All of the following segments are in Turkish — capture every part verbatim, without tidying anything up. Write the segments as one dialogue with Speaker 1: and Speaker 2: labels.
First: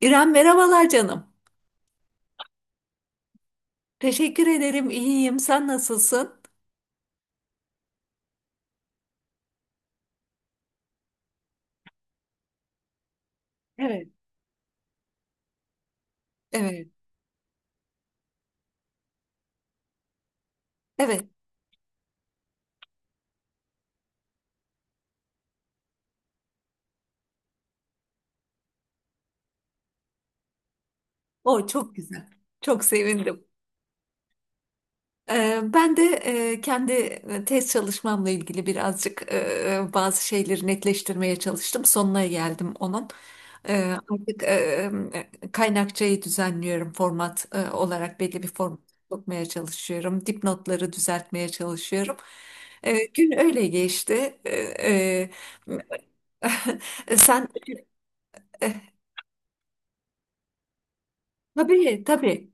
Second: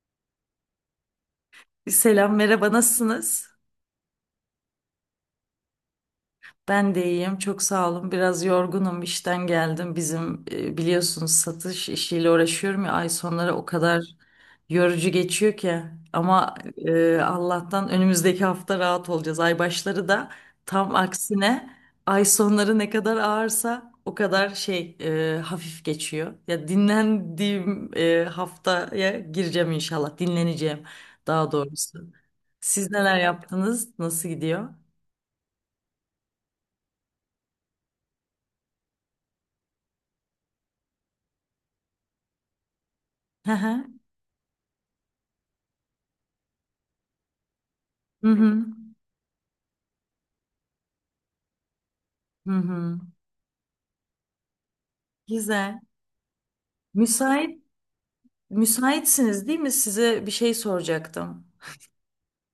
Speaker 1: İrem merhabalar canım.
Speaker 2: Selam, merhaba, nasılsınız?
Speaker 1: Teşekkür ederim. İyiyim. Sen nasılsın?
Speaker 2: Ben de iyiyim, çok sağ olun. Biraz yorgunum, işten geldim. Bizim e, biliyorsunuz satış işiyle uğraşıyorum ya, ay sonları o kadar
Speaker 1: Evet,
Speaker 2: yorucu geçiyor ki. Ama
Speaker 1: evet.
Speaker 2: e, Allah'tan önümüzdeki hafta rahat olacağız. Ay başları da tam
Speaker 1: Evet.
Speaker 2: aksine ay sonları ne kadar ağırsa o kadar şey e, hafif geçiyor. Ya dinlendiğim e, haftaya gireceğim inşallah, dinleneceğim daha
Speaker 1: O çok
Speaker 2: doğrusu.
Speaker 1: güzel. Çok
Speaker 2: Siz neler
Speaker 1: sevindim.
Speaker 2: yaptınız? Nasıl gidiyor?
Speaker 1: Ee, ben de e, kendi e, tez çalışmamla ilgili birazcık e, e, bazı şeyleri netleştirmeye çalıştım. Sonuna geldim onun.
Speaker 2: Hı
Speaker 1: Ee,
Speaker 2: hı.
Speaker 1: artık e, e, kaynakçayı düzenliyorum. Format e, olarak
Speaker 2: Hı
Speaker 1: belli bir
Speaker 2: hı.
Speaker 1: format sokmaya çalışıyorum. Dipnotları düzeltmeye çalışıyorum.
Speaker 2: Hı hı.
Speaker 1: Ee, gün öyle geçti. Ee,
Speaker 2: Güzel.
Speaker 1: e, Sen
Speaker 2: Müsait
Speaker 1: e,
Speaker 2: müsaitsiniz değil mi? Size bir şey soracaktım.
Speaker 1: tabii tabii.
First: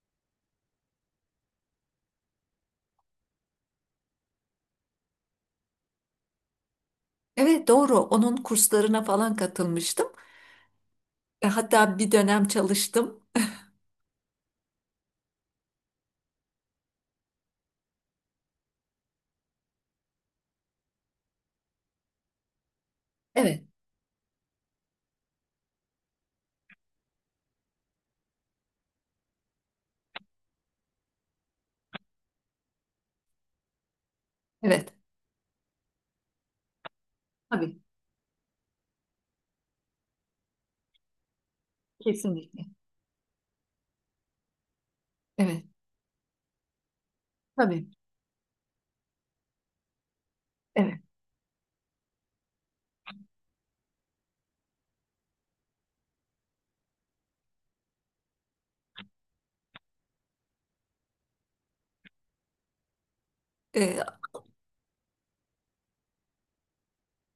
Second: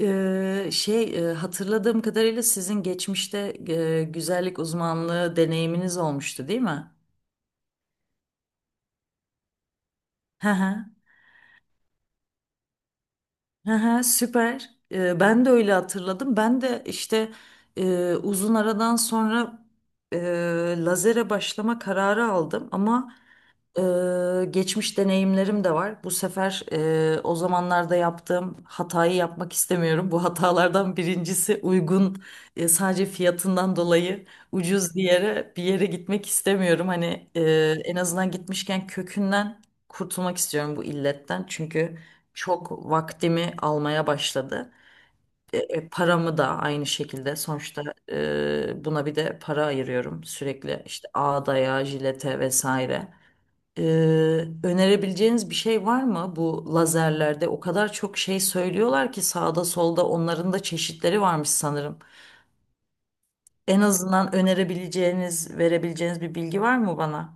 Speaker 2: Ee, şey, e, hatırladığım kadarıyla sizin geçmişte e, güzellik uzmanlığı deneyiminiz olmuştu değil mi?
Speaker 1: Evet doğru. Onun kurslarına falan katılmıştım.
Speaker 2: Hı hı.
Speaker 1: E, hatta bir dönem çalıştım.
Speaker 2: Hı hı, süper. Ee, ben de öyle hatırladım. Ben de işte e, uzun aradan sonra e, lazere başlama kararı aldım. Ama
Speaker 1: Evet,
Speaker 2: Ee, geçmiş deneyimlerim de var. Bu sefer e, o zamanlarda yaptığım hatayı yapmak istemiyorum. Bu hatalardan birincisi, uygun, e, sadece fiyatından dolayı
Speaker 1: evet.
Speaker 2: ucuz bir yere bir yere gitmek istemiyorum. Hani, e,
Speaker 1: Tabii,
Speaker 2: en azından gitmişken kökünden kurtulmak istiyorum bu illetten. Çünkü
Speaker 1: kesinlikle.
Speaker 2: çok vaktimi almaya başladı. E,
Speaker 1: Evet,
Speaker 2: e, paramı da aynı şekilde sonuçta,
Speaker 1: tabii.
Speaker 2: e, buna bir de para ayırıyorum sürekli,
Speaker 1: Evet.
Speaker 2: işte ağdaya, jilete vesaire. Ee, önerebileceğiniz bir şey var mı bu lazerlerde? O kadar çok şey söylüyorlar ki sağda solda, onların da çeşitleri varmış sanırım. En
Speaker 1: E,
Speaker 2: azından önerebileceğiniz, verebileceğiniz bir bilgi var mı bana?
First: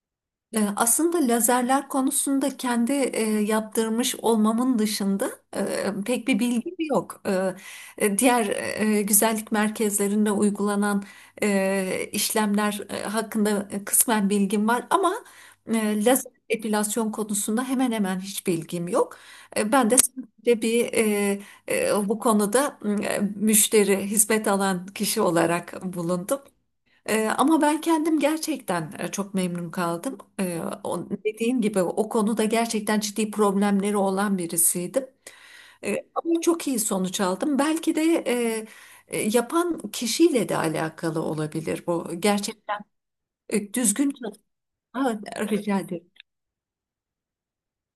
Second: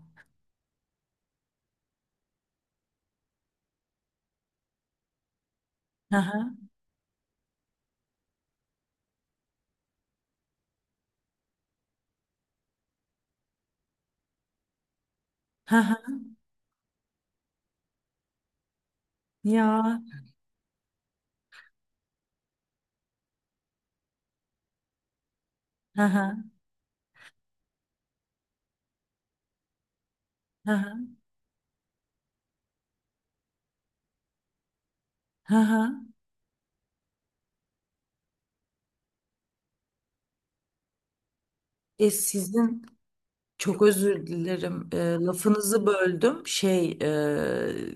Speaker 1: E, Aslında lazerler konusunda kendi e, yaptırmış olmamın dışında e,
Speaker 2: Hı
Speaker 1: pek bir
Speaker 2: hı.
Speaker 1: bilgim yok. E, e, diğer e, güzellik merkezlerinde uygulanan e, işlemler e, hakkında e, kısmen bilgim var ama
Speaker 2: Hı
Speaker 1: e,
Speaker 2: hı.
Speaker 1: lazer epilasyon konusunda hemen hemen hiç bilgim yok. E, ben de
Speaker 2: Ya.
Speaker 1: sadece bir e, e, bu konuda e, müşteri, hizmet alan kişi olarak
Speaker 2: Hı hı.
Speaker 1: bulundum. Ee, ama ben kendim gerçekten e, çok memnun kaldım. Ee,
Speaker 2: Hı hı.
Speaker 1: o- dediğim gibi o konuda gerçekten ciddi problemleri olan birisiydim.
Speaker 2: Hı hı.
Speaker 1: Ee, ama çok iyi sonuç aldım. Belki de e, e, yapan kişiyle de alakalı olabilir bu.
Speaker 2: E
Speaker 1: Gerçekten
Speaker 2: sizin
Speaker 1: e,
Speaker 2: Çok
Speaker 1: düzgün
Speaker 2: özür dilerim. E,
Speaker 1: çalışma. Rica
Speaker 2: lafınızı
Speaker 1: ederim.
Speaker 2: böldüm. Şey, e,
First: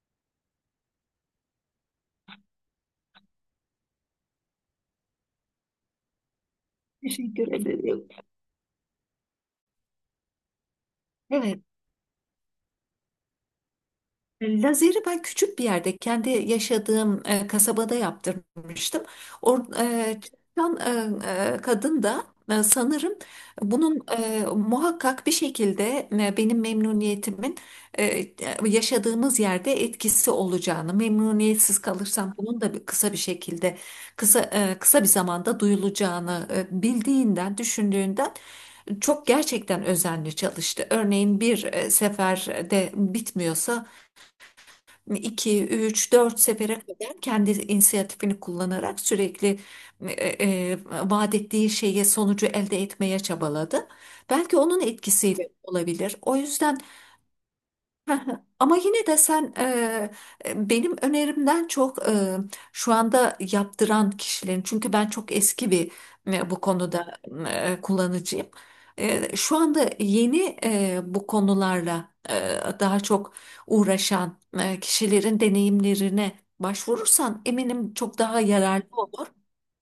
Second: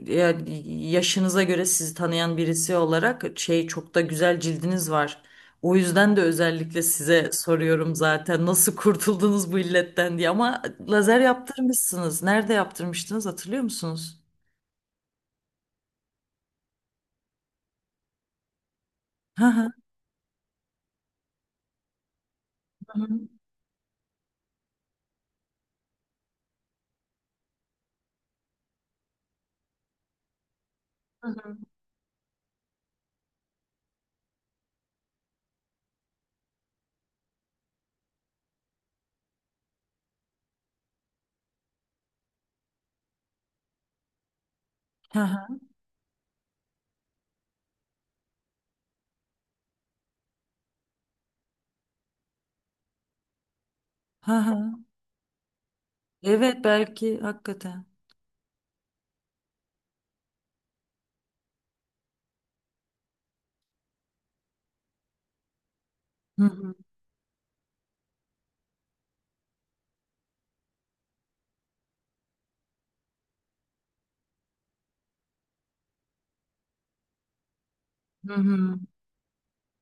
Speaker 2: yani yaşınıza göre sizi tanıyan birisi olarak, şey, çok da güzel cildiniz var. O yüzden de özellikle size
Speaker 1: Teşekkür
Speaker 2: soruyorum
Speaker 1: ederim.
Speaker 2: zaten, nasıl kurtuldunuz bu illetten diye. Ama lazer
Speaker 1: Evet.
Speaker 2: yaptırmışsınız. Nerede yaptırmıştınız, hatırlıyor musunuz?
Speaker 1: Lazeri ben küçük bir yerde kendi yaşadığım e, kasabada yaptırmıştım.
Speaker 2: Hı
Speaker 1: Or,
Speaker 2: hı.
Speaker 1: e, Çalışan e, e, kadın da e,
Speaker 2: Hı
Speaker 1: sanırım
Speaker 2: hı.
Speaker 1: bunun e, muhakkak bir şekilde e, benim memnuniyetimin e, e, yaşadığımız yerde etkisi olacağını, memnuniyetsiz kalırsam bunun da bir- kısa bir şekilde kısa e, kısa bir zamanda duyulacağını e, bildiğinden, düşündüğünden çok gerçekten özenli çalıştı. Örneğin bir e, seferde bitmiyorsa
Speaker 2: Hı hı.
Speaker 1: iki üç dört sefere kadar kendi inisiyatifini kullanarak sürekli e, e, e, vaat ettiği şeye sonucu elde etmeye çabaladı.
Speaker 2: Hı
Speaker 1: Belki onun
Speaker 2: hı.
Speaker 1: etkisiyle olabilir. O
Speaker 2: Evet,
Speaker 1: yüzden.
Speaker 2: belki hakikaten.
Speaker 1: Heh, Ama yine de sen e, e, benim önerimden çok e, şu anda yaptıran kişilerin, çünkü ben çok eski bir
Speaker 2: Hı
Speaker 1: e, bu
Speaker 2: hı.
Speaker 1: konuda e, kullanıcıyım. E, şu anda yeni e, bu konularla e, daha çok uğraşan e, kişilerin deneyimlerine başvurursan eminim çok
Speaker 2: Hı
Speaker 1: daha
Speaker 2: hı.
Speaker 1: yararlı olur.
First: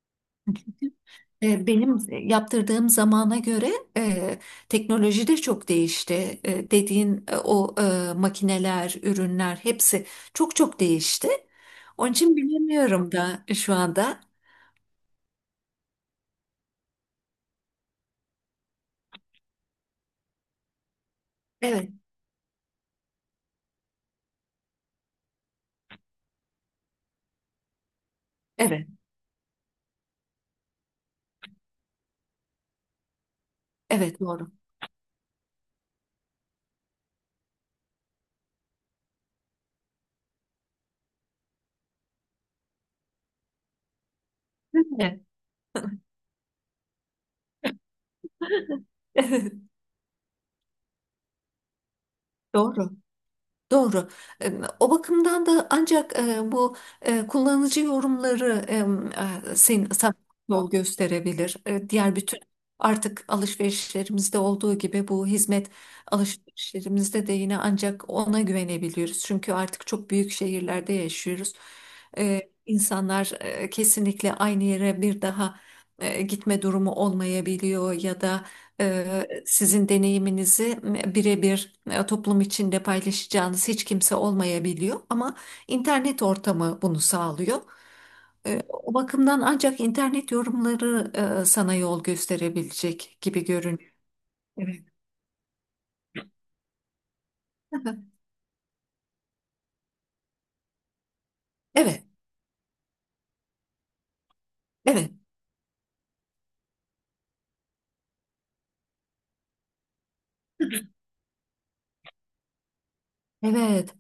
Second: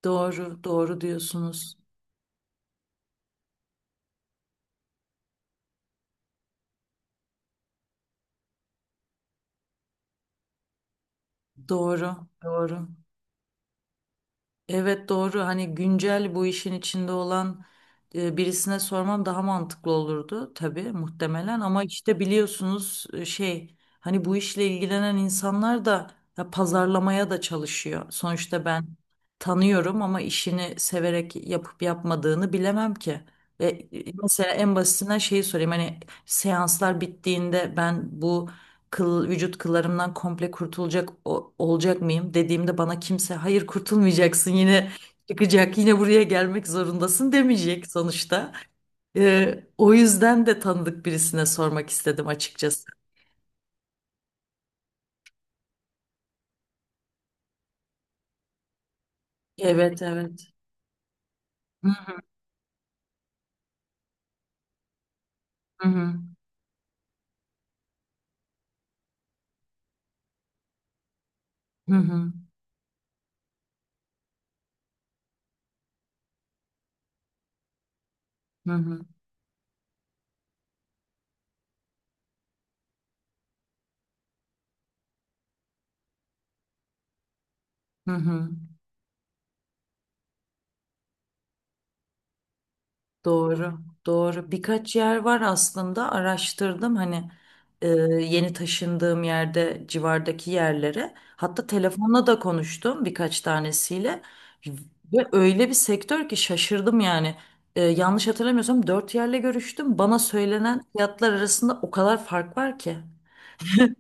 Speaker 2: Doğru, doğru
Speaker 1: E,
Speaker 2: diyorsunuz.
Speaker 1: Benim yaptırdığım zamana göre e, teknoloji de çok değişti. E, dediğin e, o e, makineler, ürünler hepsi çok çok değişti. Onun
Speaker 2: Doğru,
Speaker 1: için
Speaker 2: doğru.
Speaker 1: bilemiyorum da şu anda.
Speaker 2: Evet doğru, hani güncel bu işin içinde olan e, birisine sorman daha mantıklı olurdu tabii muhtemelen, ama
Speaker 1: Evet,
Speaker 2: işte biliyorsunuz, e, şey, hani bu işle ilgilenen insanlar da ya, pazarlamaya da çalışıyor. Sonuçta
Speaker 1: evet,
Speaker 2: ben tanıyorum ama işini severek yapıp yapmadığını bilemem ki. E, e,
Speaker 1: evet,
Speaker 2: mesela
Speaker 1: doğru.
Speaker 2: en basitinden şeyi sorayım, hani seanslar bittiğinde ben bu kıl, vücut kıllarımdan komple kurtulacak o- olacak mıyım dediğimde bana kimse hayır kurtulmayacaksın,
Speaker 1: Değil
Speaker 2: yine
Speaker 1: mi?
Speaker 2: çıkacak, yine buraya gelmek zorundasın demeyecek sonuçta.
Speaker 1: Evet,
Speaker 2: Ee, o yüzden de tanıdık birisine sormak istedim açıkçası.
Speaker 1: doğru. Doğru. Em, O bakımdan da ancak e, bu e, kullanıcı yorumları em, e, sen,
Speaker 2: Evet,
Speaker 1: sana
Speaker 2: evet.
Speaker 1: yol gösterebilir. E,
Speaker 2: Hı
Speaker 1: Diğer bütün artık alışverişlerimizde olduğu gibi bu hizmet
Speaker 2: hı hı
Speaker 1: alışverişlerimizde de yine ancak ona güvenebiliyoruz. Çünkü artık çok büyük şehirlerde yaşıyoruz.
Speaker 2: hı
Speaker 1: E, İnsanlar e, kesinlikle aynı yere bir daha e, gitme durumu olmayabiliyor ya da
Speaker 2: hı hı.
Speaker 1: Eee, sizin deneyiminizi birebir e, toplum içinde paylaşacağınız hiç kimse olmayabiliyor ama internet ortamı bunu sağlıyor.
Speaker 2: hı hı.
Speaker 1: Eee, O bakımdan ancak internet yorumları e, sana yol gösterebilecek gibi
Speaker 2: Doğru,
Speaker 1: görünüyor.
Speaker 2: doğru.
Speaker 1: Evet.
Speaker 2: Birkaç yer var aslında, araştırdım hani e, yeni taşındığım yerde civardaki yerlere. Hatta
Speaker 1: Evet.
Speaker 2: telefonla da konuştum birkaç tanesiyle
Speaker 1: Evet.
Speaker 2: ve öyle bir sektör ki, şaşırdım yani. E, yanlış hatırlamıyorsam dört yerle görüştüm. Bana söylenen fiyatlar arasında o kadar fark var ki.
Speaker 1: Evet.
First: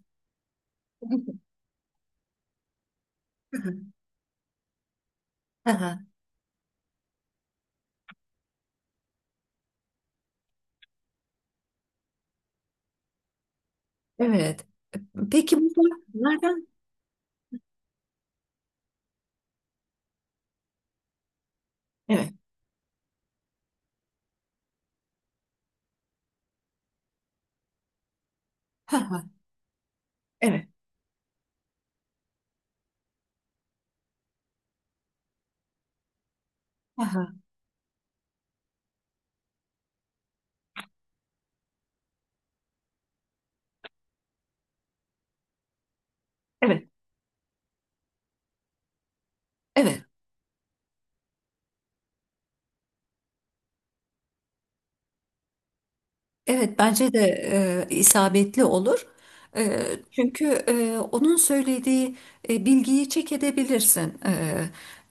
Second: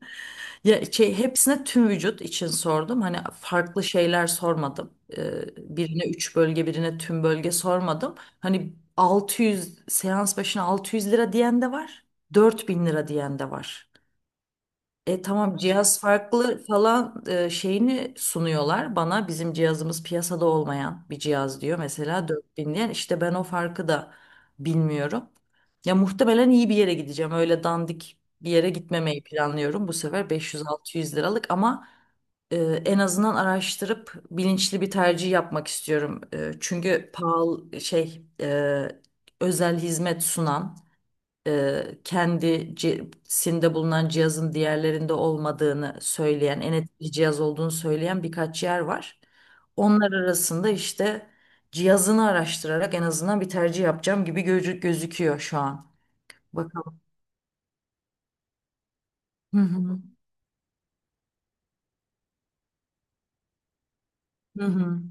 Speaker 2: Ya şey, hepsine tüm vücut için sordum. Hani farklı şeyler sormadım. Ee,
Speaker 1: Aha,
Speaker 2: birine üç bölge, birine tüm bölge sormadım. Hani altı yüz seans başına altı yüz lira diyen de var, dört bin lira diyen de var.
Speaker 1: Evet.
Speaker 2: E tamam,
Speaker 1: Peki bunlar
Speaker 2: cihaz farklı
Speaker 1: nereden?
Speaker 2: falan e, şeyini sunuyorlar bana, bizim cihazımız piyasada olmayan bir cihaz diyor mesela
Speaker 1: Evet.
Speaker 2: dört bin diyen, işte ben o farkı da bilmiyorum. Ya muhtemelen iyi bir yere gideceğim, öyle dandik bir yere
Speaker 1: Aha,
Speaker 2: gitmemeyi planlıyorum bu sefer,
Speaker 1: Evet.
Speaker 2: beş yüz altı yüz liralık ama e, en azından araştırıp bilinçli bir tercih yapmak istiyorum. E, çünkü
Speaker 1: Aha,
Speaker 2: pahalı, şey, e, özel hizmet sunan, e, kendisinde bulunan cihazın diğerlerinde olmadığını söyleyen, en
Speaker 1: Evet.
Speaker 2: etkili cihaz olduğunu söyleyen birkaç yer var.
Speaker 1: Evet.
Speaker 2: Onlar arasında işte cihazını araştırarak en azından bir tercih yapacağım gibi gözü- gözüküyor şu an.
Speaker 1: Evet
Speaker 2: Bakalım.
Speaker 1: bence de e, isabetli olur.
Speaker 2: Hı
Speaker 1: E,
Speaker 2: hı.
Speaker 1: Çünkü e, onun söylediği e, bilgiyi çek edebilirsin. E,
Speaker 2: Hı hı.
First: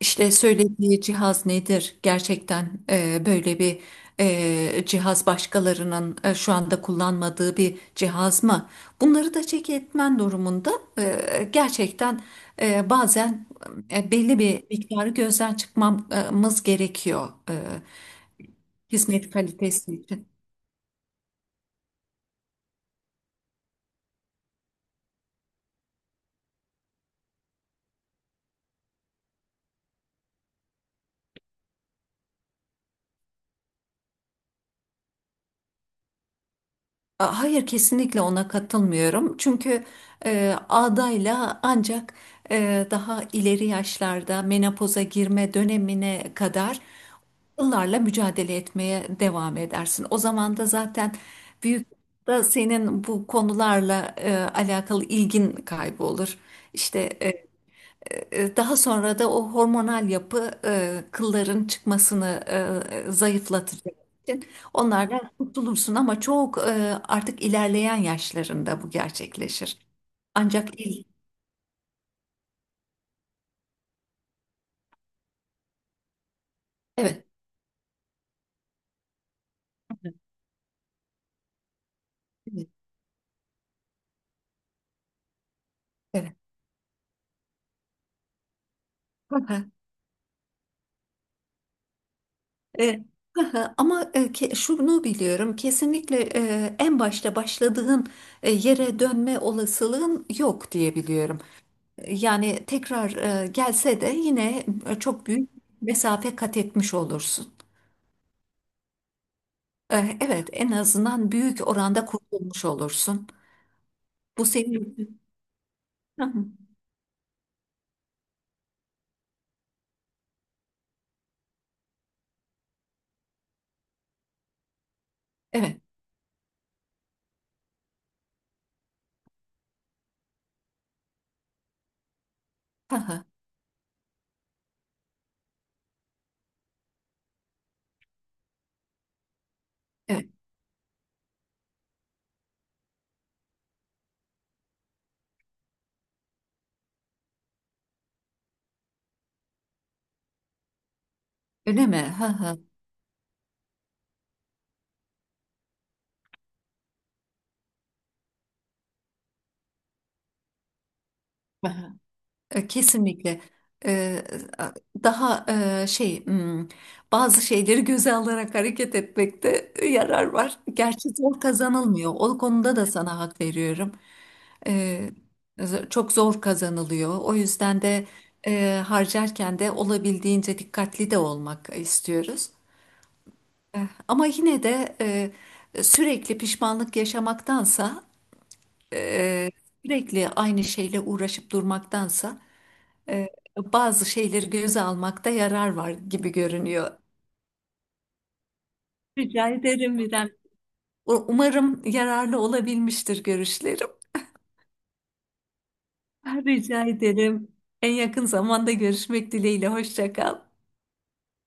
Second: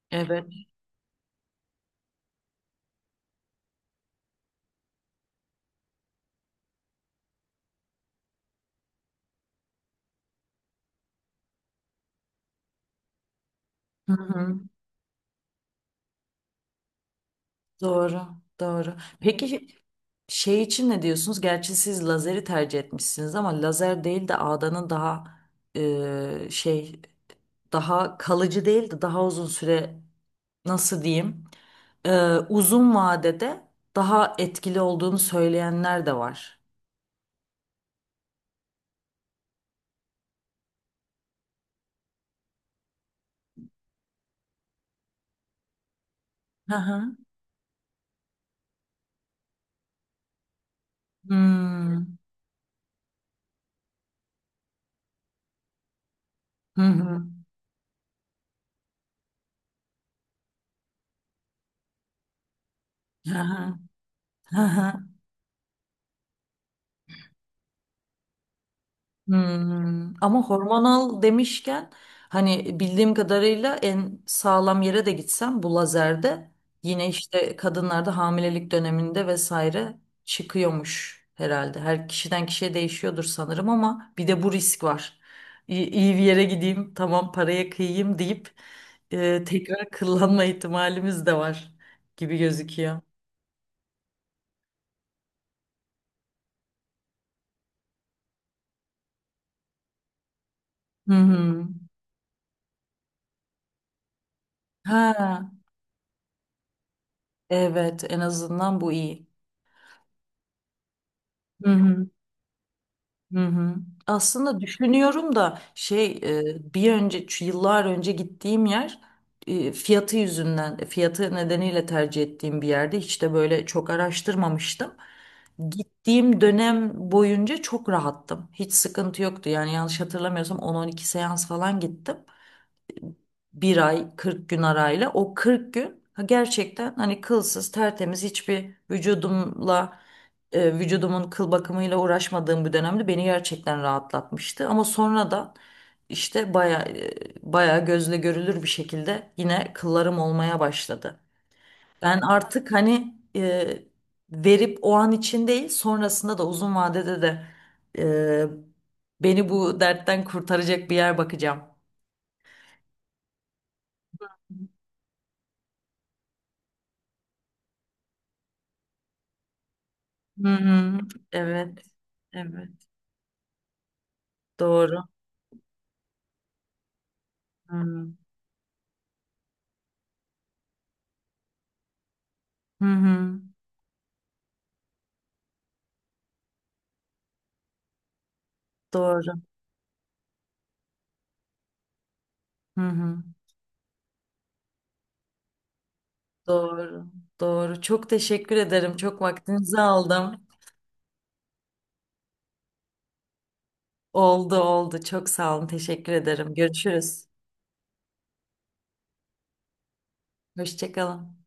Speaker 1: işte
Speaker 2: Evet.
Speaker 1: söylediği cihaz nedir? Gerçekten e, böyle bir e, cihaz başkalarının e, şu anda kullanmadığı bir cihaz mı? Bunları da çek etmen durumunda e, gerçekten e, bazen e,
Speaker 2: Hı
Speaker 1: belli
Speaker 2: hı.
Speaker 1: bir miktarı gözden çıkmamız gerekiyor e,
Speaker 2: Doğru. Doğru.
Speaker 1: hizmet
Speaker 2: Peki
Speaker 1: kalitesi için.
Speaker 2: şey için ne diyorsunuz? Gerçi siz lazeri tercih etmişsiniz, ama lazer değil de ağdanın daha e, şey, daha kalıcı değil de daha uzun süre, nasıl diyeyim, e, uzun vadede daha etkili olduğunu söyleyenler de var.
Speaker 1: A- Hayır, kesinlikle ona katılmıyorum. Çünkü e, adayla ancak e, daha ileri yaşlarda menopoza girme dönemine
Speaker 2: Hı
Speaker 1: kadar
Speaker 2: hı.
Speaker 1: yıllarla mücadele etmeye devam edersin. O zaman da zaten büyük
Speaker 2: Hmm.
Speaker 1: da senin bu konularla e, alakalı ilgin kaybolur.
Speaker 2: Hı
Speaker 1: İşte
Speaker 2: hı.
Speaker 1: e, e, Daha sonra da o hormonal yapı e, kılların çıkmasını e,
Speaker 2: Hı hı.
Speaker 1: zayıflatacak için
Speaker 2: Hı hı.
Speaker 1: onlardan kurtulursun ama çok e, artık ilerleyen yaşlarında bu gerçekleşir.
Speaker 2: Hmm, ama
Speaker 1: Ancak il
Speaker 2: hormonal demişken, hani bildiğim kadarıyla en sağlam yere de gitsem bu lazerde yine
Speaker 1: Evet,
Speaker 2: işte kadınlarda hamilelik döneminde vesaire çıkıyormuş herhalde. Her kişiden
Speaker 1: evet,
Speaker 2: kişiye değişiyordur sanırım, ama bir de bu risk var. İyi, iyi bir
Speaker 1: evet.
Speaker 2: yere gideyim, tamam paraya kıyayım deyip e, tekrar kullanma ihtimalimiz de var gibi gözüküyor.
Speaker 1: E, Ama e, ke- şunu biliyorum, kesinlikle e, en başta başladığın e, yere dönme olasılığın yok diye
Speaker 2: Hı
Speaker 1: biliyorum.
Speaker 2: hı.
Speaker 1: E, Yani tekrar e, gelse de yine e, çok
Speaker 2: Ha
Speaker 1: büyük mesafe kat etmiş olursun.
Speaker 2: evet, en azından bu iyi.
Speaker 1: Eh, Evet, en azından büyük
Speaker 2: Hı
Speaker 1: oranda
Speaker 2: hı.
Speaker 1: kurtulmuş olursun.
Speaker 2: Hı hı.
Speaker 1: Bu
Speaker 2: Aslında
Speaker 1: senin...
Speaker 2: düşünüyorum da şey,
Speaker 1: Hı hı.
Speaker 2: e, bir önce şu yıllar önce gittiğim yer, e, fiyatı yüzünden, e, fiyatı nedeniyle tercih ettiğim bir yerde hiç de böyle çok araştırmamıştım.
Speaker 1: Evet,
Speaker 2: Gittiğim dönem boyunca çok rahattım. Hiç sıkıntı yoktu. Yani yanlış hatırlamıyorsam on on iki seans falan gittim,
Speaker 1: hı hı.
Speaker 2: bir ay kırk gün arayla. O kırk gün, ha, gerçekten hani kılsız, tertemiz, hiçbir vücudumla,
Speaker 1: Evet,
Speaker 2: e, vücudumun kıl bakımıyla uğraşmadığım bir dönemde beni gerçekten rahatlatmıştı. Ama sonradan işte baya e, baya gözle görülür bir şekilde yine kıllarım olmaya başladı.
Speaker 1: öyle mi?
Speaker 2: Ben
Speaker 1: Hı hı.
Speaker 2: artık, hani, e, verip o an için değil, sonrasında da uzun vadede de e, beni bu dertten kurtaracak bir yer bakacağım.
Speaker 1: Hı hı. Eh, Kesinlikle. Eh, Daha eh, şey, hmm, bazı şeyleri göze alarak hareket etmekte e, yarar
Speaker 2: Hı
Speaker 1: var.
Speaker 2: hı.
Speaker 1: Gerçi zor
Speaker 2: Evet.
Speaker 1: kazanılmıyor. O konuda
Speaker 2: Evet.
Speaker 1: da sana hak veriyorum.
Speaker 2: Doğru.
Speaker 1: Eh, z- Çok zor kazanılıyor. O yüzden de
Speaker 2: Hı
Speaker 1: eh, harcarken de olabildiğince dikkatli de olmak istiyoruz.
Speaker 2: hı. hı.
Speaker 1: Ama yine de e, sürekli pişmanlık yaşamaktansa,
Speaker 2: Doğru.
Speaker 1: e, sürekli aynı şeyle uğraşıp durmaktansa
Speaker 2: Hı hı.
Speaker 1: e, bazı şeyleri göze almakta yarar var gibi görünüyor.
Speaker 2: Doğru. Doğru. Çok teşekkür ederim. Çok
Speaker 1: Rica
Speaker 2: vaktinizi
Speaker 1: ederim, İrem.
Speaker 2: aldım.
Speaker 1: U- Umarım yararlı olabilmiştir görüşlerim.
Speaker 2: Oldu oldu. Çok sağ olun. Teşekkür ederim.
Speaker 1: Rica
Speaker 2: Görüşürüz.
Speaker 1: ederim. En yakın zamanda görüşmek dileğiyle. Hoşça kal.
Speaker 2: Hoşça kalın.